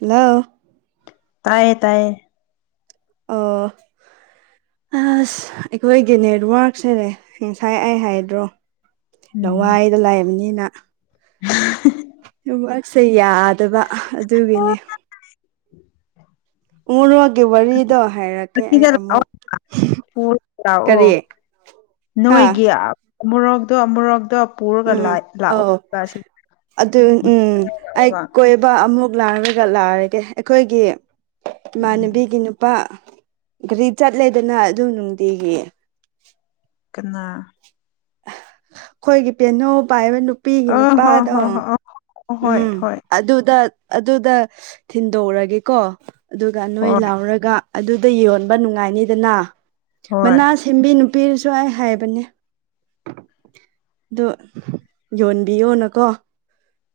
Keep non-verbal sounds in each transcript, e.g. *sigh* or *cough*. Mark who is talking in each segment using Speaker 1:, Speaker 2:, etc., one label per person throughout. Speaker 1: Hello
Speaker 2: ꯇꯌꯦ ꯇꯌꯦ
Speaker 1: ꯑꯥ ꯑꯁ ꯑꯩꯈꯣꯏꯒꯤ ꯅꯦꯠꯋꯥꯔꯛꯁꯦ ꯉꯁꯥꯏ ꯑꯩ ꯍꯥꯏꯗ꯭ꯔꯣ
Speaker 2: ꯎꯝ
Speaker 1: ꯂꯋꯥꯏꯗ ꯂꯥꯛꯑꯕꯅꯤꯅ ꯋꯥꯛꯁꯦ ꯌꯥꯗꯕ ꯑꯗꯨꯒꯤꯅꯤ ꯎꯔ ꯋꯥꯒꯦ ꯋꯥꯔꯤꯔꯗꯣ
Speaker 2: ꯂꯥꯛꯑꯣ
Speaker 1: ꯀꯔꯤ
Speaker 2: ꯂꯥꯛꯑꯣ
Speaker 1: ꯍꯥ
Speaker 2: ꯅꯣꯏꯒꯤ ꯑꯃꯨꯔꯣꯛꯗꯣ ꯑꯃꯨꯔꯣꯛꯗꯣ
Speaker 1: ꯎꯝ ꯑꯧ ꯑꯗꯨ ꯎꯝ ꯑꯩ
Speaker 2: ꯌꯦꯡꯉꯒ
Speaker 1: ꯀꯣꯏꯕ ꯑꯃꯨꯛ ꯂꯥꯛꯔꯒ ꯂꯥꯛꯑꯒꯦ ꯑꯩꯈꯣꯏꯒꯤ
Speaker 2: ꯎꯝ
Speaker 1: ꯏꯃꯥꯟꯅꯕꯤꯒꯤ ꯅꯨꯄꯥ ꯒꯥꯔꯤ ꯆꯠꯂꯦꯗꯅ ꯑꯗꯨꯝ ꯅꯨꯡꯇꯤꯒꯤ
Speaker 2: ꯀꯅꯥ
Speaker 1: ꯑꯩꯈꯣꯏꯒꯤ ꯄꯦꯅꯧ ꯄꯥꯏꯕ ꯅꯨ ꯅꯨꯄꯤꯒꯤ
Speaker 2: ꯑ ꯍꯣ
Speaker 1: ꯅꯨꯄꯥꯗꯣ
Speaker 2: ꯍꯣ ꯍꯣ ꯑꯣ ꯍꯣꯏ
Speaker 1: ꯎꯝ
Speaker 2: ꯍꯣꯏ
Speaker 1: ꯑꯗꯨꯗ ꯑꯗꯨꯗ ꯊꯤꯟꯗꯣꯛꯎꯔꯒꯦꯀꯣ ꯑꯗꯨꯒ ꯅꯣꯏ
Speaker 2: ꯍꯣꯏ
Speaker 1: ꯂꯥꯎꯔꯒ ꯑꯗꯨꯗ ꯌꯣꯟꯕ ꯅꯨꯡꯉꯥꯏꯅꯤꯗꯅ
Speaker 2: ꯍꯣꯏ
Speaker 1: ꯃꯅꯥ ꯁꯦꯝꯕꯤ ꯄꯤꯔꯁꯨ ꯑꯩ ꯍꯥꯏꯕꯅꯦ ꯑꯣ ꯌꯣꯟꯕꯤꯌꯣꯅꯀꯣ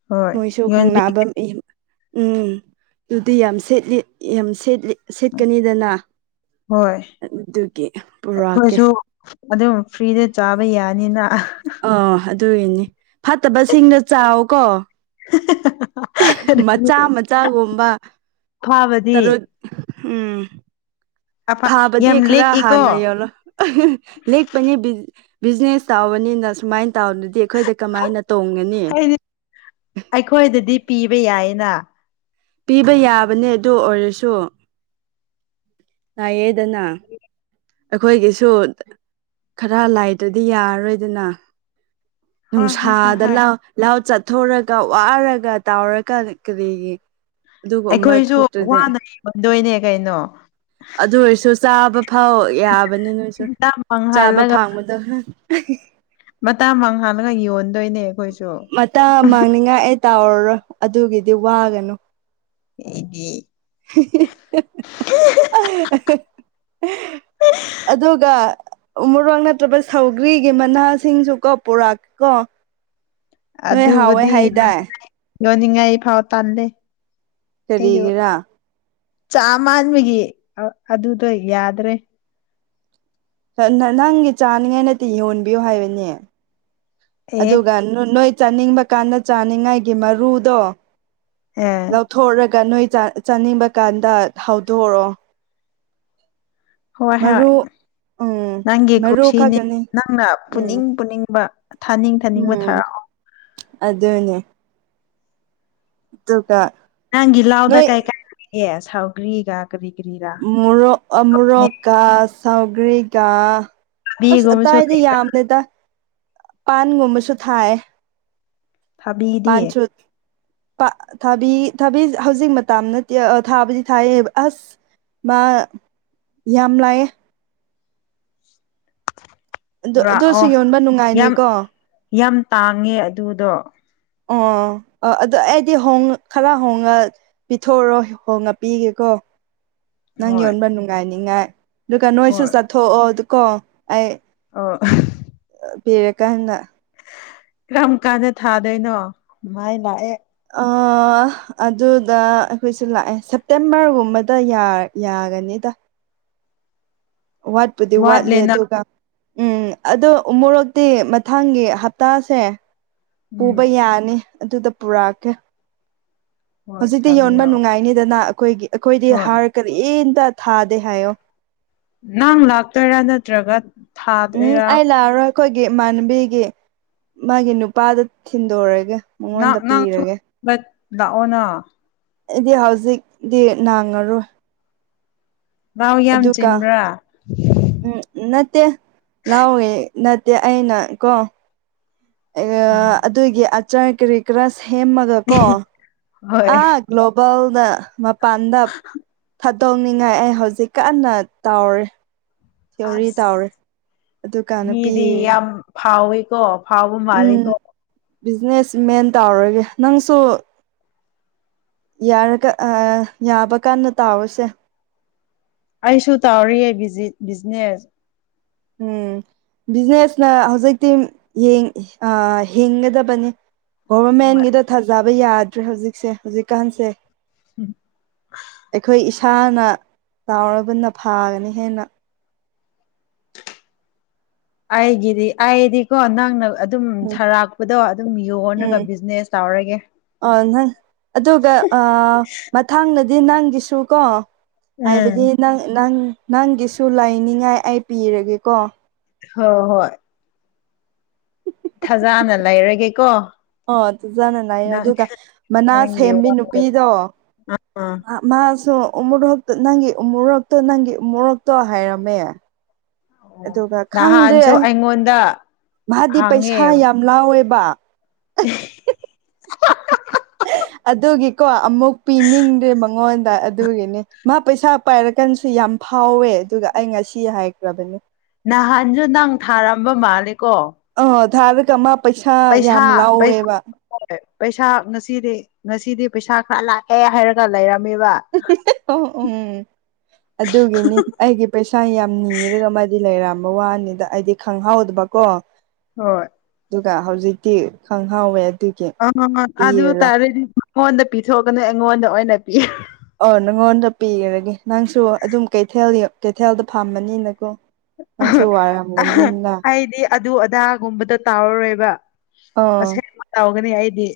Speaker 2: ꯍꯣꯏ
Speaker 1: ꯃꯣꯏꯁꯨ ꯈꯪ
Speaker 2: ꯌꯣꯟꯕꯤ
Speaker 1: ꯐꯝ ꯏ ꯎꯝ ꯑꯗꯨꯗꯤ ꯌꯥꯝ ꯁꯦꯠꯂꯤ ꯌꯥꯝ ꯁꯦꯠꯂꯤ ꯁꯤꯠꯀꯅꯤꯗꯅ
Speaker 2: ꯍꯣꯏ
Speaker 1: ꯑꯗꯨꯒꯤ ꯄꯨꯔꯛꯑꯀꯦ
Speaker 2: ꯑꯩꯈꯣꯏꯁꯨ ꯑꯗꯨꯝ ꯐ꯭ꯔꯤꯗ ꯆꯥꯕ ꯌꯥꯅꯤꯅ
Speaker 1: ꯑ ꯑꯗꯨꯏꯅꯤ ꯐꯠꯇꯕꯁꯤꯡꯒ ꯆꯥꯀꯣ
Speaker 2: *inaudible*
Speaker 1: ꯃꯆꯥ
Speaker 2: ꯑꯐꯥꯕꯗꯤ
Speaker 1: ꯃꯆꯥꯒꯨꯝꯕ ꯇꯔꯨ ꯑꯝ
Speaker 2: ꯑꯐ
Speaker 1: ꯐꯥꯕꯗꯤ
Speaker 2: ꯌꯥꯝ
Speaker 1: ꯈꯔ
Speaker 2: ꯂꯤꯛꯏꯀꯣ
Speaker 1: ꯍꯥꯟꯅ ꯌꯧꯔꯣ ꯂꯦꯛꯄꯅꯤ ꯕꯤꯖꯤꯅꯦꯁ ꯇꯥꯕꯅꯤꯅ ꯁꯨꯃꯥꯏꯅ ꯇꯥꯎꯟꯗꯨꯗꯤ ꯑꯩꯈꯣꯏꯗ ꯀꯃꯥꯏꯅ ꯇꯣꯡꯒꯅꯤ
Speaker 2: ꯍꯥꯏꯗꯤ ꯑꯩꯈꯣꯏꯗꯗꯤ ꯄꯤꯕ *inaudible* *unintelligible*
Speaker 1: ꯄꯤꯕ ꯌꯥꯕꯅꯦ ꯑꯗꯨ ꯑꯣꯏꯔꯁꯨ ꯅꯥꯌꯦꯗꯅ ꯑꯩꯈꯣꯏꯒꯤꯁꯨ ꯈꯔ ꯂꯥꯏꯗ꯭ꯔꯗꯤ ꯌꯥꯔꯔꯣꯏꯗꯅ
Speaker 2: ꯍꯣꯏ ꯍꯣꯏ ꯍꯣꯏ
Speaker 1: ꯅꯨꯡꯁꯥꯗ
Speaker 2: ꯍꯣꯏ
Speaker 1: ꯂ ꯂꯥꯎ ꯆꯠ ꯆꯥꯊꯣꯔꯒ ꯋꯥꯔꯒ ꯇꯥꯎꯔꯒ ꯀꯔꯤꯒꯤ ꯑꯗꯨꯒꯨꯝꯕ
Speaker 2: ꯑꯩꯈꯣꯏꯁꯨ
Speaker 1: ꯊꯣꯛꯇ꯭ꯔꯗꯤ
Speaker 2: ꯋꯥꯅ ꯌꯟꯗꯣꯏꯅꯦ ꯀꯩꯅꯣ
Speaker 1: ꯑꯗꯨ ꯑꯣꯏꯔꯁꯨ ꯆꯥꯕ ꯐꯥꯎ ꯌꯥꯕꯅꯤ ꯅꯣꯏꯁꯨ
Speaker 2: ꯃꯇꯝ
Speaker 1: ꯆꯥꯕ ꯐꯪꯕꯗ *inaudible*
Speaker 2: ꯃꯇꯥꯡ ꯃꯥꯡ ꯍꯜꯂꯒ ꯌꯣꯟꯗꯣꯏꯅꯦ ꯑꯩꯈꯣꯏꯁꯨ
Speaker 1: ꯃꯇꯥꯡ ꯃꯥꯡꯅꯤꯡꯉꯥꯏ ꯑꯩ ꯇꯥꯎꯔꯔꯣꯏ ꯑꯗꯨꯒꯤꯗꯤ ꯋꯥꯒꯅꯨ
Speaker 2: ꯑꯩꯗꯤ
Speaker 1: *inaudible* ꯑꯗꯨꯒ ꯃꯣꯔꯣꯛ ꯅꯠꯇ꯭ꯔꯕ ꯁꯧꯒ꯭ꯔꯤꯒꯤ ꯃꯅꯥꯁꯤꯡꯁꯨ ꯀꯣ ꯄꯨꯣꯔꯥꯛꯀ ꯀꯣ ꯅꯣꯏ ꯍꯥꯎꯋꯦ
Speaker 2: ꯑꯗꯨꯕꯨꯗꯤ
Speaker 1: ꯍꯥꯏꯗꯥꯏ
Speaker 2: ꯌꯣꯟꯅꯤꯡꯉꯥꯏ ꯐꯥꯎ ꯇꯟꯂꯦ
Speaker 1: ꯀꯔꯤꯒꯤꯔꯥ
Speaker 2: ꯆꯥꯃꯥꯟꯕꯒꯤ ꯑꯗꯨꯗ ꯌꯥꯗꯥꯔꯦ
Speaker 1: ꯅ ꯅ ꯅꯪꯒꯤ ꯆꯥꯅꯤꯉꯥꯏ ꯅꯠꯇꯦ ꯌꯣꯟꯕꯤꯌꯨ ꯍꯥꯏꯕꯅꯦ
Speaker 2: ꯑꯦ
Speaker 1: ꯑꯗꯨꯒ ꯅꯣꯏ ꯆꯥꯅꯤꯡꯕ ꯀꯥꯟꯗ ꯆꯥꯅꯤꯡꯉꯥꯏꯒꯤ ꯃꯔꯨꯗꯣ
Speaker 2: ꯑꯦ
Speaker 1: ꯂꯧꯊꯣꯛꯔꯒ ꯅꯣꯏ ꯆꯥ ꯆꯥꯅꯤꯡꯕ ꯀꯥꯟꯗ ꯍꯧꯗꯣꯔꯣ
Speaker 2: ꯍꯣꯏ ꯍꯣꯏ
Speaker 1: ꯎꯝ
Speaker 2: ꯅꯪꯒꯤ
Speaker 1: ꯃꯔꯨ
Speaker 2: ꯀꯨꯁꯤꯅꯤ
Speaker 1: ꯈꯛꯇꯅꯤ
Speaker 2: ꯅꯪꯅ
Speaker 1: ꯎꯝ
Speaker 2: ꯄꯨꯅꯤꯡ ꯄꯨꯅꯤꯡꯕ ꯊꯥꯅꯤꯡ ꯊꯥꯅꯤꯡꯕ
Speaker 1: ꯎꯝ
Speaker 2: ꯊꯥꯔꯛꯑꯣ
Speaker 1: ꯑꯗꯨꯅꯦ *inaudible*
Speaker 2: ꯅꯪꯒꯤ ꯂꯥꯎꯗ
Speaker 1: ꯅꯣꯏ
Speaker 2: ꯀꯩꯀꯥꯑꯦ ꯁꯥꯎꯒ꯭ꯔꯤꯒ
Speaker 1: ꯃꯨꯔꯣꯛ ꯃꯨꯔꯣꯛꯀ ꯁꯧꯒ꯭ꯔꯤꯒꯥ ꯑꯁ
Speaker 2: ꯊꯕꯤꯒꯨꯝꯕꯁꯨ
Speaker 1: ꯑꯇꯥꯏꯗ
Speaker 2: ꯂꯩ,
Speaker 1: ꯌꯥꯝꯂꯦꯗ ꯄꯥꯟꯒꯨꯝꯕꯁꯨ ꯊꯥꯌꯦ
Speaker 2: ꯊꯥꯕꯤꯗꯤ
Speaker 1: ꯊꯥ ꯊꯥꯕꯤ ꯊꯥꯕꯤ ꯍꯧꯖꯤꯛ ꯃꯇꯝ ꯅꯠꯇꯤꯌꯦ ꯊꯥꯕꯨꯗꯤ ꯊꯥꯌꯦ ꯑꯁ ꯃꯥ ꯌꯥꯝ ꯂꯥꯛꯑꯦ ꯑꯗꯨ ꯑꯗꯨꯁꯨ
Speaker 2: ꯄꯨꯔꯛꯑꯣ
Speaker 1: ꯌꯣꯟꯕ
Speaker 2: ꯌꯥꯝ
Speaker 1: ꯅꯨꯡꯉꯥꯏꯅꯤꯀꯣ
Speaker 2: ꯌꯥꯝ ꯇꯥꯡꯉꯦ ꯑꯗꯨꯗꯣ
Speaker 1: ꯑꯣ ꯑ ꯑꯗꯨꯗꯣ ꯑꯩꯗꯤ ꯍꯣꯡ ꯈꯔ ꯍꯣꯡꯉ ꯄꯤꯊꯣꯛꯎꯔꯣ ꯍꯣꯡꯉ ꯄꯤꯒꯦꯀꯣ
Speaker 2: *unintelligible*
Speaker 1: ꯅꯪ
Speaker 2: ꯍꯣꯏ
Speaker 1: ꯌꯣꯟꯕ ꯅꯨꯡꯉꯥꯏꯅꯤꯉꯥꯏ ꯑꯗꯨꯒ ꯅꯣꯏꯁꯨ
Speaker 2: ꯍꯣꯏ
Speaker 1: ꯆꯠꯊꯣꯛꯑꯣ ꯀꯣ ꯑꯩ
Speaker 2: ꯑ
Speaker 1: ꯄꯤꯔꯀꯥꯟꯗ
Speaker 2: ꯀꯔꯝ ꯀꯥꯟꯗ ꯊꯥꯗꯣꯏꯅꯣ ꯃꯩ ꯂꯥꯛꯑꯦ *unintelligible*
Speaker 1: ꯑ ꯑꯗꯨꯗ ꯑꯩꯈꯣꯏꯁꯨ ꯂꯥꯛꯑꯦ ꯁꯦꯞꯇꯦꯝꯕꯔ ꯒꯨꯝꯕꯗ ꯌꯥ ꯌꯥꯒꯅꯤꯗ ꯋꯥꯠꯄꯨꯗꯤ ꯋꯥꯠꯂꯦ
Speaker 2: ꯋꯥꯠꯂꯦꯅ
Speaker 1: ꯑꯗꯨꯒ ꯎꯝ ꯑꯗꯣ ꯃꯣꯔꯣꯛꯇꯤ ꯃꯊꯪꯒꯤ ꯍꯞꯇꯥꯁꯦ ꯄꯨꯕ
Speaker 2: ꯎꯝ
Speaker 1: ꯌꯥꯅꯤ ꯑꯗꯨꯗ ꯄꯨꯔꯥꯀꯦ
Speaker 2: ꯍꯣꯏ
Speaker 1: ꯍꯧꯖꯤꯛꯇꯤ ꯌꯣꯟꯕ
Speaker 2: ꯊꯥꯕꯤꯔꯛꯑꯣ
Speaker 1: ꯅꯨꯡꯉꯥꯏꯅꯤꯗꯅ ꯑꯩꯈꯣꯏꯒꯤ ꯑꯩꯈꯣꯏꯗꯤ
Speaker 2: ꯍꯣꯏ
Speaker 1: ꯍꯥꯔ ꯀꯔꯤꯝ ꯊꯥꯗꯦ ꯍꯥꯏꯑꯣ
Speaker 2: ꯅꯪ ꯂꯥꯛꯇꯣꯏꯔꯥ ꯅꯠꯇ꯭ꯔꯒ
Speaker 1: ꯎꯝ
Speaker 2: ꯊꯥꯗꯣꯏꯔꯥ
Speaker 1: ꯑꯩ ꯂꯥꯛꯑꯔꯣꯏ ꯑꯩꯈꯣꯏꯒꯤ ꯏꯃꯥꯟꯕꯤꯒꯤ ꯃꯥꯒꯤ ꯅꯨꯄꯥꯗ ꯊꯤꯟꯗꯣꯔꯒꯦ
Speaker 2: ꯅꯪ
Speaker 1: ꯃꯉꯣꯟꯗ
Speaker 2: ꯅꯪ ꯁꯨ
Speaker 1: ꯄꯤꯔꯒꯦ
Speaker 2: ꯂꯥꯛꯑꯣꯅ
Speaker 1: ꯑꯩꯗꯤ ꯍꯧꯖꯤꯛ ꯗꯤ ꯅꯪꯉꯔꯣꯏ
Speaker 2: ꯂꯥꯎ ꯌꯥꯝ
Speaker 1: ꯑꯗꯨꯒ
Speaker 2: ꯆꯤꯟꯕ꯭ꯔꯥ
Speaker 1: ꯎꯝ ꯅꯠ ꯅꯠꯇꯦ ꯅꯥꯥꯎꯋꯦ ꯅꯠꯇꯦ ꯑꯩꯅ ꯀꯣ ꯑꯩꯒ
Speaker 2: ꯎꯝ
Speaker 1: ꯑꯗꯨꯒꯤ ꯑꯆꯥꯔ ꯀꯔꯤ ꯀꯔꯥ ꯁꯦꯝꯃꯒ ꯀꯣ
Speaker 2: ꯍꯣꯏ
Speaker 1: ꯑꯥ ꯒ꯭ꯂꯣꯕꯦꯜꯗ ꯃꯥ ꯃꯄꯥꯟꯗ ꯊꯥꯗꯣꯛꯅꯤꯡꯉꯥꯏ ꯑꯩ ꯍꯧꯖꯤꯛ ꯀꯟꯅ ꯇꯧꯔꯤ
Speaker 2: ꯑꯁ
Speaker 1: ꯑꯗꯨꯒ ꯅꯨꯄꯤ
Speaker 2: ꯃꯤꯗꯤ ꯌꯥꯝ ꯐꯥꯎꯌꯦ ꯀꯣ ꯐꯥꯎꯕ ꯃꯥꯜꯂꯤꯀꯣ
Speaker 1: ꯕꯤꯖꯤꯅꯦꯁꯃꯦꯟ ꯇꯧꯔꯒꯦ ꯅꯪꯁꯨ ꯌꯥꯔꯒ ꯑ ꯌꯥꯕ ꯀꯥꯟꯗ ꯇꯥꯎꯔꯁꯦ
Speaker 2: ꯑꯩꯁꯨ ꯇꯧꯔꯤꯌꯦ ꯕꯤꯖꯤ ꯕꯤꯖꯤꯅꯦꯁ
Speaker 1: ꯎꯝ ꯕꯤꯖꯤꯅꯦꯁ ꯅ ꯍꯧꯖꯤꯛꯇꯤ ꯌꯦꯡ ꯑ ꯍꯤꯡꯒꯗꯕꯅꯤ
Speaker 2: ꯍꯣꯏ
Speaker 1: ꯒꯣꯚꯔꯃꯦꯟꯒꯤꯗ ꯊꯥꯖꯕ ꯌꯥꯗ꯭ꯔꯦ ꯍꯧꯖꯤꯛꯁꯦ ꯍꯧꯖꯤꯛꯀꯥꯟꯁꯦ ꯑꯩꯈꯣꯏ ꯏꯁꯥꯅ ꯇꯥꯎꯕꯅ ꯐꯥꯒꯅꯤ ꯍꯦꯟꯅ
Speaker 2: ꯑꯩꯒꯤꯗꯤ ꯑꯩꯗꯤꯀꯣ ꯅꯪ ꯅ ꯑꯗꯨꯝ
Speaker 1: ꯎꯝ
Speaker 2: ꯊꯔꯥꯛꯄꯗꯣ ꯑꯗꯨꯝ
Speaker 1: ꯎꯝ
Speaker 2: ꯌꯣꯟꯂꯒ ꯕꯤꯖꯤꯅꯦꯁ ꯇꯧꯔꯒꯦ
Speaker 1: ꯑ ꯅꯪ ꯑꯗꯨꯒ ꯃꯊꯥꯡꯗꯗꯤ ꯅꯪꯒꯤꯁꯨ ꯀꯣ
Speaker 2: ꯎꯝ
Speaker 1: ꯍꯥꯏꯕꯗꯤ ꯅꯪ ꯅꯪ ꯅꯪꯒꯤꯁꯨ ꯂꯩꯥꯏꯅꯤꯡꯉꯥꯏ ꯑꯩ ꯄꯤꯔꯒꯦꯀꯣ
Speaker 2: ꯍ ꯍꯣꯏ ꯊꯖꯥꯅ ꯂꯩꯔꯒꯦ ꯀꯣ
Speaker 1: ꯑꯣ ꯇꯖꯥꯅ ꯂꯩꯌꯣ ꯑꯗꯨꯒ ꯃꯅꯥ
Speaker 2: ꯅꯪꯒꯤ
Speaker 1: ꯁꯦꯝꯃꯤ
Speaker 2: ꯋꯥ
Speaker 1: ꯅꯨꯄꯤꯗꯣ
Speaker 2: ꯑꯥ
Speaker 1: ꯑ ꯃꯥꯁꯨ ꯎꯃꯨꯔꯛꯇ ꯅꯪꯒꯤ ꯎꯃꯨꯔꯛꯇ ꯅꯪꯒꯤ ꯎꯃꯨꯔꯛꯇꯣ ꯍꯥꯏꯔꯝꯃꯦ
Speaker 2: ꯑꯣ
Speaker 1: ꯑꯗꯨꯒ ꯈꯪꯗ꯭ꯔꯦ
Speaker 2: ꯅꯍꯥꯟꯁꯨ
Speaker 1: ꯑꯩ
Speaker 2: ꯑꯩꯉꯣꯟꯗ
Speaker 1: ꯃꯥꯗꯤ
Speaker 2: ꯍꯥꯡꯉꯦ
Speaker 1: ꯄꯩꯁꯥ ꯌꯥꯝ ꯂꯥꯎꯋꯦꯕ ꯕꯥ ꯑꯗꯨꯒꯤꯀꯣ ꯑꯃꯨꯛ ꯄꯤꯅꯤꯡꯗ꯭ꯔꯦ ꯃꯉꯣꯟꯗ ꯑꯗꯨꯒꯤꯅꯤ ꯃꯥ ꯄꯩꯁꯥ ꯄꯥꯏꯔꯀꯥꯟꯁꯨ ꯌꯥꯝ ꯐꯥꯎꯋꯦ ꯑꯗꯨꯒ ꯑꯩ ꯉꯁꯤ ꯍꯥꯏꯈ꯭ꯔꯕꯅꯤ
Speaker 2: ꯅꯍꯥꯟꯁꯨ ꯅꯪ ꯊꯥꯔꯝꯕ ꯃꯥꯂꯦꯀꯣ
Speaker 1: ꯑ ꯊꯥꯔꯒ ꯑꯃ ꯄꯩꯁꯥ ꯌꯥꯝ
Speaker 2: ꯄꯩꯁꯥ
Speaker 1: ꯂꯥꯎꯋꯦꯕ
Speaker 2: ꯄꯩꯁꯥ ꯉꯁꯤꯗꯤ ꯉꯁꯤꯗꯤ ꯄꯩꯁꯥ ꯈꯔ ꯂꯥꯛꯑꯦ ꯍꯥꯏꯔꯒ ꯂꯩ
Speaker 1: ꯑꯣ ꯎꯝ ꯑꯗꯨꯒꯤꯅꯤ ꯑꯩꯒꯤ ꯄꯩꯁꯥ ꯌꯥꯝ ꯅꯤꯔꯒ ꯑꯃꯗꯤ ꯂꯩꯔꯝꯃꯦ ꯝꯕ ꯋꯥꯅꯤꯗ ꯍꯥꯏꯗꯤ ꯈꯪꯍꯥꯎꯗꯕꯀꯣ
Speaker 2: ꯍꯣꯏ
Speaker 1: ꯑꯗꯨꯒ ꯍꯧꯖꯤꯛꯇꯤ ꯈꯪꯍꯥꯎꯋꯦ
Speaker 2: ꯑ ꯑꯗꯨ ꯇꯔꯗꯤ ꯃꯉꯣꯟꯗ ꯄꯤꯊꯣꯛꯀꯅꯤ ꯑꯩꯉꯣꯟꯗ ꯑꯣꯏꯅ ꯄꯤ
Speaker 1: ꯑꯣ ꯅꯪꯉꯣꯟꯗ ꯄꯤꯈꯔꯒꯦ ꯅꯪꯁꯨ ꯑꯗꯨꯝ ꯀꯩꯊꯦꯜ ꯀꯩꯊꯦꯜꯗ ꯐꯝꯕꯅꯤꯅꯀꯣ ꯅꯪꯁꯨ ꯋꯥꯔꯝꯒꯅꯤꯅ
Speaker 2: ꯑꯩꯗꯤ ꯑꯗꯨ ꯑꯗꯥꯒꯨꯝꯕꯗ ꯇꯥꯎꯔꯔꯣꯏꯕ
Speaker 1: ꯑꯥ
Speaker 2: ꯑꯁꯦꯡꯕ ꯇꯧꯒꯅꯤ ꯑꯩꯗꯤ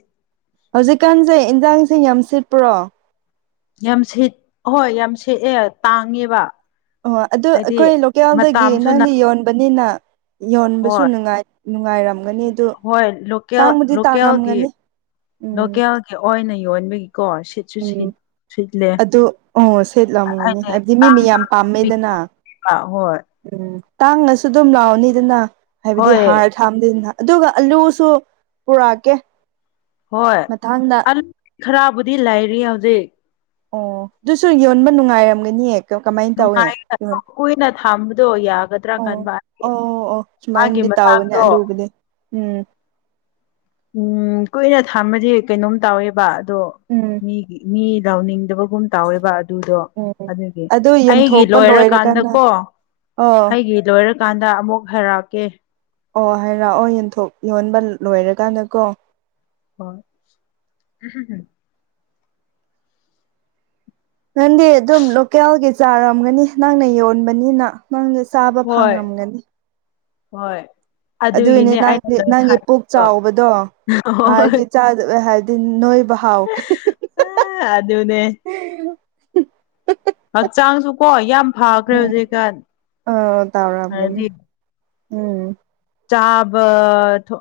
Speaker 1: ꯍꯧꯖꯤꯛꯀꯥꯟꯁꯦ ꯏꯟꯖꯥꯡꯁꯦ ꯌꯥꯝ ꯁꯤꯠꯄ꯭ꯔꯣ
Speaker 2: ꯌꯥꯝ ꯁꯦꯠ ꯍꯣꯏ ꯌꯥꯝ ꯁꯦꯠꯑꯦ ꯇꯥꯡꯉꯦꯕ
Speaker 1: ꯑꯣ ꯑꯗꯨ
Speaker 2: ꯍꯥꯏꯗꯤ
Speaker 1: ꯑꯩꯈꯣꯏ ꯂꯣꯀꯦꯜꯗꯒꯤ
Speaker 2: ꯃꯇꯝꯁꯨ ꯅ
Speaker 1: ꯅꯪꯅ ꯌꯣꯟꯕꯅꯤꯅ ꯌꯣꯟꯕꯁꯨ
Speaker 2: ꯍꯣꯏ
Speaker 1: ꯅꯨꯉꯥꯏ ꯅꯨꯡꯉꯥꯏꯔꯝꯒꯅꯤ ꯑꯗꯨ
Speaker 2: ꯍꯣꯏ ꯂꯣꯀꯦꯜ
Speaker 1: ꯇꯥꯡꯕꯨꯗꯤ
Speaker 2: ꯂꯣꯀꯦꯜꯒꯤ
Speaker 1: ꯇꯥꯡꯔꯝꯒꯅꯤ ꯎꯝ
Speaker 2: ꯂꯣꯀꯦꯜꯒꯤ ꯑꯣꯏ ꯅ ꯀꯣ ꯁꯤꯠꯁꯩ ꯁꯤꯠ
Speaker 1: ꯎꯝ
Speaker 2: ꯁꯤꯠꯂꯦ
Speaker 1: ꯑꯗꯨ ꯑꯣ ꯁꯦꯠꯂꯝꯒꯅꯤ ꯍꯥꯏꯕꯗꯤ ꯃꯤ ꯃꯤ ꯌꯥꯝ ꯄꯥꯝꯃꯦꯗꯅ
Speaker 2: ꯑꯥ ꯍꯣꯏ
Speaker 1: ꯇꯥꯡꯅꯁꯨ ꯑꯗꯨꯝ ꯂꯥꯎꯅꯤ ꯑꯗꯨꯅ ꯍꯥꯏꯕꯗꯤ
Speaker 2: ꯍꯣꯏ
Speaker 1: ꯍꯥꯔ ꯊꯥꯝꯗꯅ ꯑꯗꯨꯒ ꯑꯂꯨꯁꯨ ꯄꯨꯔꯛꯀꯦ ꯃꯊꯪꯗ
Speaker 2: ꯍꯣꯏ ꯈꯔꯕꯨꯗꯤ ꯂꯩꯔꯤ ꯍꯧꯖꯤꯛ
Speaker 1: ꯑꯣ ꯑꯗꯨꯁꯨ ꯌꯣꯟꯕ ꯅꯨꯡꯉꯥꯏꯔꯝꯒꯅꯤꯑꯦ ꯀꯃꯥꯏꯅ ꯇꯧꯋꯦ
Speaker 2: ꯅꯨꯡꯉꯥꯏ
Speaker 1: ꯑꯣ
Speaker 2: ꯀꯨꯏꯅ ꯊꯝꯕꯗꯣ ꯌꯥꯒꯗ꯭ꯔꯥ
Speaker 1: ꯑꯣ
Speaker 2: ꯈꯟꯕ
Speaker 1: ꯑꯣ ꯑꯣ ꯁꯨꯃꯥꯏ
Speaker 2: ꯃꯥꯒꯤ
Speaker 1: ꯇꯥꯎꯕꯅꯦ
Speaker 2: ꯃꯁꯥꯗꯣ
Speaker 1: ꯑꯂꯨꯕꯗꯤ ꯎꯝ
Speaker 2: *inaudible* ꯎꯝ ꯀꯨꯏꯅ ꯊꯝꯕꯗꯤ ꯀꯩꯅꯣꯝ ꯇꯧꯋꯦꯕ ꯑꯗꯣ
Speaker 1: ꯎꯝ
Speaker 2: ꯃꯤꯒꯤ ꯃꯤ ꯂꯥꯎꯅꯤꯡꯗꯕ ꯒꯨꯝ ꯇꯧꯋꯦꯕ ꯑꯗꯨꯗꯣ
Speaker 1: ꯎꯝ
Speaker 2: ꯑꯗꯨꯒꯤ
Speaker 1: ꯑꯗꯨ
Speaker 2: ꯑꯩꯒꯤ
Speaker 1: ꯌꯦꯟꯊꯣꯛꯄ ꯂꯣꯏꯔꯀꯥꯟꯗ
Speaker 2: ꯂꯣꯏꯔꯀꯥꯟꯗꯀꯣ
Speaker 1: ꯑꯣ
Speaker 2: ꯑꯩꯒꯤ ꯂꯣꯏꯔꯀꯥꯟꯗ ꯑꯃꯨꯛ ꯍꯥꯏꯔꯛꯀꯦ
Speaker 1: ꯑꯣ ꯍꯥꯏꯔꯛꯑꯣ ꯌꯦꯟꯊꯣꯛ ꯌꯣꯟꯕ ꯂꯣꯏꯔꯀꯥꯟꯗꯀꯣ
Speaker 2: ꯍꯣꯏ
Speaker 1: ꯅꯪꯗꯤ ꯑꯗꯨꯝ ꯂꯣꯀꯦꯜꯒꯤ ꯆꯥꯔꯝꯒꯅꯤ ꯅꯪꯅ ꯌꯣꯟꯕꯅꯤꯅ ꯅꯪꯗ ꯆꯥꯕ
Speaker 2: ꯍꯣꯏ
Speaker 1: ꯐꯪꯉꯝꯒꯅꯤ
Speaker 2: ꯍꯣꯏ
Speaker 1: ꯑꯗꯨꯒꯤꯅꯤ
Speaker 2: ꯑꯗꯨꯒꯤꯅꯦ
Speaker 1: ꯅꯪ
Speaker 2: ꯑꯩꯅ
Speaker 1: ꯅꯪꯒꯤ ꯄꯨꯛ
Speaker 2: ꯂꯣꯏꯈꯥꯏꯕꯗꯣ
Speaker 1: ꯆꯥꯎꯕꯗꯣ
Speaker 2: ꯍꯣꯏ
Speaker 1: ꯍꯥꯔꯒꯤ ꯆꯥꯗ ꯅꯣꯏꯕ ꯍꯥꯎꯈꯔꯦ
Speaker 2: ꯑꯗꯨꯅꯦ
Speaker 1: ꯍꯦ *unintelligible*
Speaker 2: ꯍꯛꯆꯥꯡꯁꯨ ꯀꯣ ꯌꯥꯝ ꯐꯈ꯭ꯔꯦ ꯍꯧꯖꯤꯛꯀꯥꯟ
Speaker 1: ꯑ ꯇꯧꯔꯝꯒꯅꯤ
Speaker 2: ꯍꯥꯏꯗꯤ
Speaker 1: ꯎꯝ꯫
Speaker 2: ꯆꯥꯕ ꯊ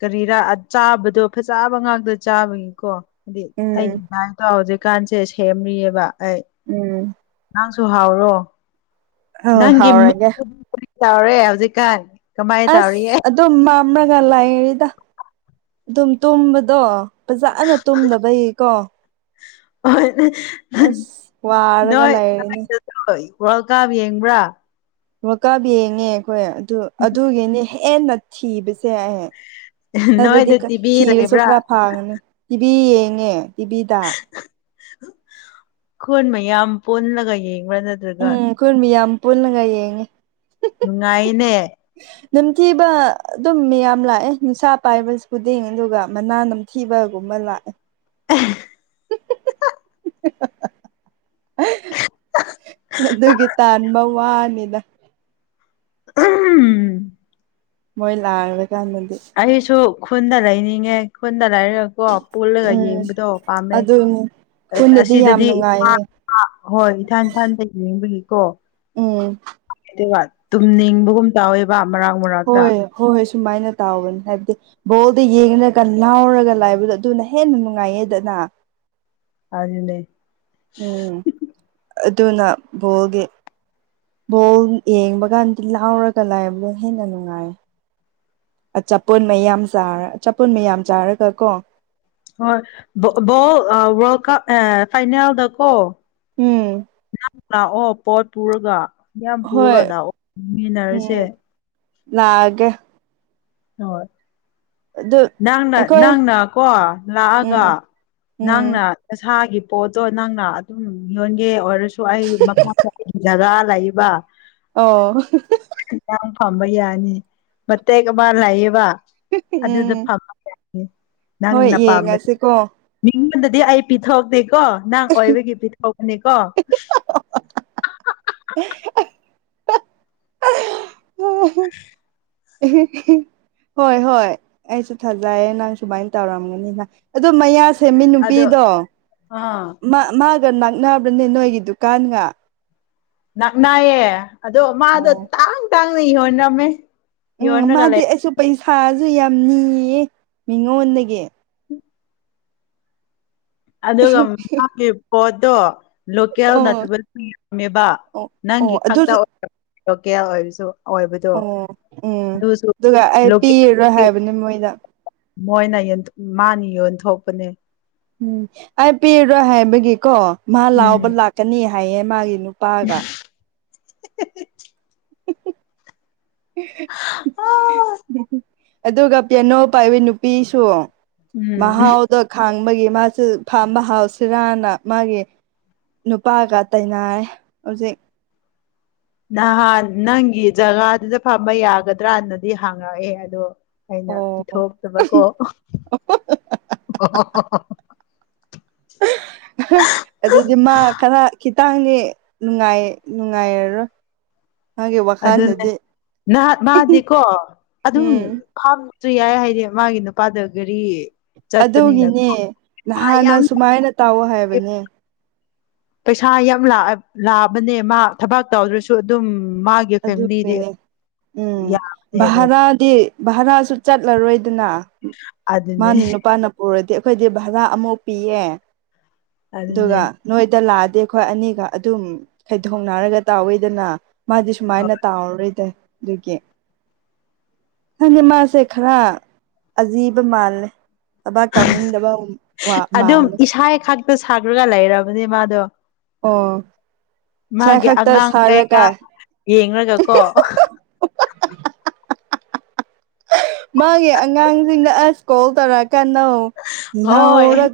Speaker 2: ꯀꯔꯤꯔꯥ ꯆꯥꯕꯗꯣ ꯐꯖꯕ ꯉꯥꯛꯇ ꯆꯥꯕꯒꯤꯀꯣ꯫ ꯍꯥꯏꯗꯤ
Speaker 1: ꯎꯝ
Speaker 2: ꯑꯩꯒꯤ ꯗꯥꯏ ꯇ ꯍꯧꯖꯤꯛꯀꯥꯟꯁꯦ ꯁꯦꯝꯔꯤꯑꯕ꯫ ꯑꯩ
Speaker 1: ꯎꯝ꯫
Speaker 2: ꯅꯪꯁꯨ ꯍꯥꯎꯔꯣ
Speaker 1: ꯑ
Speaker 2: ꯅꯪꯒꯤ ꯃꯤꯡ
Speaker 1: ꯍꯥꯎꯔꯒꯦ
Speaker 2: ꯀ ꯇꯧꯔꯦ ꯍꯧꯖꯤꯛꯀꯥꯟ꯫ ꯀꯃꯥꯏꯅ
Speaker 1: ꯑꯁ
Speaker 2: ꯇꯧꯔꯤꯌꯦ
Speaker 1: ꯑꯗꯨꯝ ꯃꯝꯂꯒ ꯂꯥꯏꯔꯤꯗ꯫ ꯑꯗꯨꯝ ꯇꯨꯝꯕꯗꯣ ꯐꯖꯅ ꯇꯨꯝꯅꯕꯒꯤꯀꯣ꯫
Speaker 2: ꯍ
Speaker 1: ꯋꯥꯔꯒ
Speaker 2: ꯅꯣꯏ
Speaker 1: ꯂꯩꯔꯤꯅꯦ
Speaker 2: ꯋꯥꯔꯜ ꯀꯥꯞ ꯌꯦꯡꯕ꯭ꯔꯥ꯫
Speaker 1: ꯋꯥꯀꯥꯕ ꯌꯦꯡꯉꯦ ꯑꯩꯈꯣꯏ ꯑꯗꯨ ꯑꯗꯨꯒꯤꯅꯤ ꯍꯦꯟꯅ ꯊꯤꯕꯁꯦ ꯑꯩꯍ ꯑ ꯑꯗꯨꯗꯤ
Speaker 2: ꯅꯣꯏꯗ ꯇꯤꯚꯤ
Speaker 1: ꯊꯤꯔꯁꯨ
Speaker 2: ꯂꯩꯕ꯭ꯔꯥ
Speaker 1: ꯈꯔ ꯐꯥꯒꯅꯤ ꯇꯤꯚꯤ ꯌꯦꯡꯉꯦ ꯇꯤꯚꯤꯗ꯫
Speaker 2: ꯀꯣꯟ ꯃꯌꯥꯝ ꯄꯣꯜꯂꯒ ꯌꯦꯡꯉ
Speaker 1: ꯎꯝ ꯑꯩꯈꯣꯏ ꯃꯤ ꯌꯥꯝ ꯄꯨꯜꯂꯒ ꯌꯦꯡꯉꯤ꯫
Speaker 2: ꯅꯨꯡꯉꯥꯏꯅꯦ꯫
Speaker 1: ꯅꯝꯊꯤꯕ ꯑꯗꯨꯝ ꯃꯌꯥꯝ ꯂꯥꯛꯑꯦ ꯅꯨꯡꯁꯥ ꯄꯥꯏꯕ ꯈꯨꯗꯤꯡ ꯑꯗꯨꯒ ꯃꯅꯥ ꯅꯝꯊꯤꯕ ꯀꯨꯝꯃꯂꯑꯦ
Speaker 2: ꯎ *unintelligible*
Speaker 1: ꯑ *unintelligible* *inaudible* ꯑꯗꯨꯒꯤ ꯇꯥꯟꯕ ꯋꯥꯅꯤꯅ꯫ ꯃꯣꯏ ꯂꯥꯡꯔꯀꯥꯟꯗꯗꯤ꯫
Speaker 2: ꯑꯩꯁꯨ ꯈꯨꯟꯗ ꯂꯩꯅꯤꯡꯉꯦ ꯈꯨꯟꯗ ꯂꯩꯔꯒꯀꯣ ꯄꯨꯜꯂꯒ
Speaker 1: ꯎꯝ
Speaker 2: ꯌꯦꯡꯕꯗꯣ ꯄꯥꯝꯃꯦ꯫
Speaker 1: ꯑꯗꯨꯅꯤ ꯈꯨꯟꯗꯗꯤ ꯌꯥꯝ
Speaker 2: ꯑꯁꯤꯗꯗꯤ
Speaker 1: ꯅꯨꯡꯉꯥꯏꯌꯦ
Speaker 2: ꯍꯣꯏ ꯏꯊꯥꯟ ꯏꯊꯥꯟꯗꯒꯤ ꯌꯦꯡꯕꯒꯤ꯫ ꯀꯣ
Speaker 1: ꯎꯝ
Speaker 2: ꯑꯗꯨꯒ ꯇꯨꯝꯅꯤꯡꯕꯒꯨꯝ ꯇꯧꯋꯦꯕ ꯃꯔꯥꯛ ꯃꯔꯥꯛꯇ꯫
Speaker 1: ꯍꯣꯏ ꯍꯣꯏ ꯍꯣꯏ ꯁꯨꯃꯥꯏꯅ ꯇꯥꯎꯕꯅꯤ ꯍꯥꯏꯕꯗꯤ ꯕꯣꯜꯗ ꯌꯦꯡꯒ ꯂꯥꯎꯔꯒ ꯂꯥꯏꯕꯗꯣ ꯑꯗꯨꯅ ꯍꯦꯟꯅ ꯅꯨꯡꯉꯥꯏꯌꯦꯗꯅ꯫
Speaker 2: ꯑꯔꯅꯦ
Speaker 1: ꯎꯝ ꯑꯗꯨꯅ ꯕꯣꯜꯒꯤ꯫ ꯕꯣꯜ ꯌꯦꯡꯕ ꯀꯥꯟꯗ ꯂꯥꯎꯔꯒ ꯂꯥꯏꯕꯗꯣ ꯍꯦꯟꯅ ꯅꯨꯡꯉꯥꯏ꯫ ꯑꯆꯥꯄꯣꯜ ꯃꯌꯥꯝ ꯆꯔ ꯑꯆꯥꯄꯣꯟ ꯃꯌꯥꯝ ꯆꯥꯔꯒ ꯀꯣ꯫
Speaker 2: ꯍꯣꯏꯣꯜ ꯋꯥꯔꯜ ꯀꯞ ꯑꯦ ꯐꯥꯏꯅꯦꯜꯗꯀꯣ꯫
Speaker 1: ꯎꯝ꯫
Speaker 2: ꯂꯥꯛꯑꯣ ꯄꯣꯠ ꯄꯨꯔꯒ ꯃꯌꯥꯝ
Speaker 1: ꯍꯣꯏ
Speaker 2: ꯄꯨꯔꯒ ꯂꯥꯛꯑꯣ ꯌꯦꯡꯃꯤꯟꯅꯔꯁꯦ꯫
Speaker 1: ꯂꯒꯦ꯫
Speaker 2: ꯍꯣꯏ ꯅꯪꯅ
Speaker 1: ꯑꯩꯈꯣꯏ
Speaker 2: ꯅꯪꯅ ꯀꯣ ꯂꯥꯛꯑꯒ꯫
Speaker 1: ꯎꯝ
Speaker 2: ꯅꯪꯅ
Speaker 1: ꯎꯝ
Speaker 2: ꯅꯁꯥꯒꯤ꯫ ꯄꯣꯠꯇꯣ ꯅꯪꯅ ꯑꯗꯨꯝ ꯌꯣꯟꯒꯦ ꯑꯣꯏꯔꯁꯨ ꯑꯩ ꯃꯐꯝꯒꯤ ꯖꯒꯥ ꯂꯩꯕ꯫
Speaker 1: ꯑꯣ
Speaker 2: ꯌꯥꯝ ꯐꯝꯕ ꯌꯥꯅꯤ ꯃꯇꯦꯛ ꯃꯥ ꯂꯩꯌꯦꯕ꯫ ꯑꯗꯨꯗ
Speaker 1: ꯎꯝ
Speaker 2: ꯐꯃ
Speaker 1: ꯍꯣꯏ
Speaker 2: ꯅꯪꯅ ꯄꯥꯝꯕ
Speaker 1: ꯌꯦꯡꯉꯁꯤꯀꯣ
Speaker 2: ꯑꯩꯉꯣꯟꯗꯗꯤ ꯑꯩ ꯄꯤꯊꯣꯛꯇꯦꯀꯣ ꯅꯪ ꯑꯣꯏꯕꯒꯤ ꯄꯤꯊꯣꯛꯄꯅꯤꯀꯣ꯫
Speaker 1: ꯑꯦ ꯍꯦ *unintelligible* ꯎ *unintelligible* ꯍꯣꯏ ꯍꯣꯏ ꯑꯩꯁꯨ ꯊꯥꯖꯩꯑꯌꯦ ꯅꯪ ꯁꯨꯃꯥꯏꯅ ꯇꯧꯔꯝꯒꯅꯤꯅ ꯑꯗꯣ ꯃꯌꯥ
Speaker 2: ꯑꯗꯣ
Speaker 1: ꯁꯦꯟꯃꯤꯟꯅꯄꯤꯗꯣ
Speaker 2: ꯑꯥ
Speaker 1: ꯃꯥ ꯃꯥꯒ ꯅꯛꯅꯕ꯭ꯔꯅꯦ ꯅꯣꯏꯒꯤ ꯗꯨꯀꯥꯟꯒ
Speaker 2: ꯅꯛꯅꯥꯏꯌꯦ ꯑꯗꯣ ꯃꯥꯗꯣ
Speaker 1: ꯑꯣ
Speaker 2: ꯇꯥꯡ ꯇꯥꯡꯅ ꯌꯣꯟꯔꯝꯃꯦ꯫
Speaker 1: ꯎꯝ
Speaker 2: ꯌꯣꯟꯔꯒ
Speaker 1: ꯃꯥꯗꯤ
Speaker 2: ꯂꯩ
Speaker 1: ꯑꯩꯁꯨ ꯄꯩꯁꯥꯁꯨ ꯌꯥꯝ ꯅꯤꯌꯦ ꯃꯤꯉꯣꯟꯗꯒꯤ꯫
Speaker 2: ꯑꯗꯨꯒ ꯃꯥꯒꯤ ꯄꯣꯠꯇꯣ꯫ ꯂꯣꯀꯦꯜ
Speaker 1: ꯑꯣ
Speaker 2: ꯅꯠꯇꯕꯝꯃꯦꯕ
Speaker 1: ꯑꯣ
Speaker 2: ꯅꯪꯒꯤ
Speaker 1: ꯑꯣ
Speaker 2: ꯈꯛꯇ
Speaker 1: ꯑꯗꯨꯁꯨ
Speaker 2: ꯑꯣꯏ ꯂꯣꯀꯦꯜ ꯑꯣꯏꯔꯁꯨ
Speaker 1: ꯑꯣ ꯎꯝ ꯑꯗꯨꯒ ꯑꯩ
Speaker 2: ꯂꯣꯀꯦꯜ
Speaker 1: ꯄꯤꯔꯔꯣꯏ ꯍꯥꯏꯕꯅꯦ ꯃꯣꯏꯗ
Speaker 2: ꯃꯣꯏꯅ ꯃꯥꯅ ꯌꯣꯟꯊꯣꯛꯄꯅꯦ
Speaker 1: ꯎꯝ ꯑꯩ ꯄꯤꯔꯔꯣꯏ ꯍꯥꯏꯕꯒꯤꯀꯣ ꯃꯥ
Speaker 2: ꯎꯝ
Speaker 1: ꯂꯥꯎꯕ ꯂꯥꯛꯀꯅꯤ ꯍꯥꯏꯌꯦ ꯃꯥꯒꯤ ꯄꯒ
Speaker 2: *unintelligible*
Speaker 1: *unintelligible* ꯑꯗꯨꯒ ꯄꯌꯥꯅꯣ ꯄꯥꯏꯕꯤ ꯅꯨꯄꯤꯁꯨ
Speaker 2: ꯎꯝ
Speaker 1: ꯃꯍꯥꯎꯗ ꯈꯪ ꯕꯒꯤ ꯃꯥꯁꯨ ꯐꯥꯝꯕ ꯍꯥꯎꯁꯤꯔꯥꯅ ꯃꯥꯒꯤ ꯅꯨꯄꯥꯒ ꯇꯟꯅꯔꯦ ꯍꯧꯖꯤꯛ
Speaker 2: ꯅꯍꯥꯟ ꯅꯪꯒꯤ ꯖꯒꯥꯗꯨꯗ ꯐꯝꯕ ꯌꯥꯒꯗ꯭ꯔꯅꯗꯤ ꯍꯥꯡꯉꯛꯑꯦ ꯑꯗꯣ ꯑꯩꯅ
Speaker 1: ꯑꯣ
Speaker 2: ꯄꯤꯊꯣꯛꯇꯕꯀꯣ
Speaker 1: ꯇꯥꯡ ꯅꯨꯡꯉꯥꯏ ꯅꯨꯡꯉꯥꯏꯔꯔꯣꯏ ꯃꯥꯒꯤ
Speaker 2: ꯑꯗꯨꯅꯦ
Speaker 1: ꯋꯥꯈꯜꯗꯗꯤ
Speaker 2: ꯅꯍꯥꯟ ꯃꯥꯗꯤꯀꯣ ꯑꯗꯨꯝ
Speaker 1: ꯎꯝ
Speaker 2: ꯇꯨ ꯌꯥꯏ ꯍꯥꯏꯗꯤ ꯃꯥꯒꯤ ꯅꯨꯄꯥꯗꯣ
Speaker 1: ꯑꯗꯨꯒꯤꯅꯦ
Speaker 2: ꯌꯥꯝ
Speaker 1: ꯅꯍꯥꯟꯅ ꯁꯨꯃꯥꯏꯅ ꯇꯥꯎꯑꯣ ꯍꯥꯏꯕꯅꯦ
Speaker 2: ꯄꯩꯁꯥ ꯌꯥꯝ ꯂꯥꯛꯑꯕꯅꯦ ꯃꯥ ꯊꯕꯛ ꯇꯧꯗ꯭ꯔꯁꯨ ꯑꯗꯨꯝ ꯃꯥꯒꯤ ꯐꯦꯃꯤꯂꯤꯗꯤ
Speaker 1: ꯑꯗꯨꯒꯤꯅꯦ ꯎꯝ
Speaker 2: ꯌꯥꯕꯅꯦ ꯑꯗꯨꯝ
Speaker 1: ꯚꯥꯔꯥꯗꯤ ꯚꯔꯥꯁꯨ ꯆꯠꯂꯔꯣꯏꯗꯅ
Speaker 2: ꯑꯗꯨꯅꯦ
Speaker 1: ꯃꯥꯅ ꯅꯨꯄꯥꯅ ꯄꯨꯔꯗꯤ ꯑꯩꯈꯣꯏꯗꯤ ꯚꯔꯥ ꯑꯃꯨꯛ ꯄꯤꯌꯦ
Speaker 2: ꯑꯗꯨꯅꯦ
Speaker 1: ꯑꯗꯨꯒ ꯅꯣꯏꯗ ꯂꯥꯛꯑ ꯗꯤ ꯑꯩꯈꯣꯏ ꯑꯅꯤꯒ ꯑꯗꯨꯝ ꯈꯩꯗꯣꯡꯅꯔꯒ ꯇꯥꯎꯋꯤꯗꯅ ꯃꯥꯗꯤ ꯁꯨꯃꯥꯏꯅ ꯇꯥꯎꯔꯔꯣꯏꯗ ꯑꯗꯨꯒꯤ ꯈꯪꯗꯤ ꯃꯥꯁꯦ ꯈꯔ ꯑꯖꯤꯕ ꯃꯥꯜꯂꯦ ꯊꯕꯥꯛ ꯇꯧꯅꯤꯡꯗꯕ ꯋꯥ ꯃꯥꯜꯂꯦ
Speaker 2: ꯗꯨ ꯁꯥꯈ꯭ꯔꯒ ꯂꯩꯔꯕꯅꯦ ꯃꯥꯗꯣ
Speaker 1: ꯑꯣ ꯏꯁꯥ
Speaker 2: ꯃꯥꯒꯤ
Speaker 1: ꯈꯛꯇ
Speaker 2: ꯑꯉꯥꯡ
Speaker 1: ꯁꯥꯔꯒ
Speaker 2: ꯀꯩꯀꯥ ꯌꯦꯡꯑꯒꯀꯣ *inaudible*
Speaker 1: ꯃꯥꯒꯤ ꯑꯉꯥꯡꯁꯤꯡꯗ ꯑꯁ ꯀꯣꯜ ꯇꯧꯔꯛꯑꯀꯥꯟꯗꯣ ꯂꯥꯎꯔꯛ
Speaker 2: ꯍꯣꯏ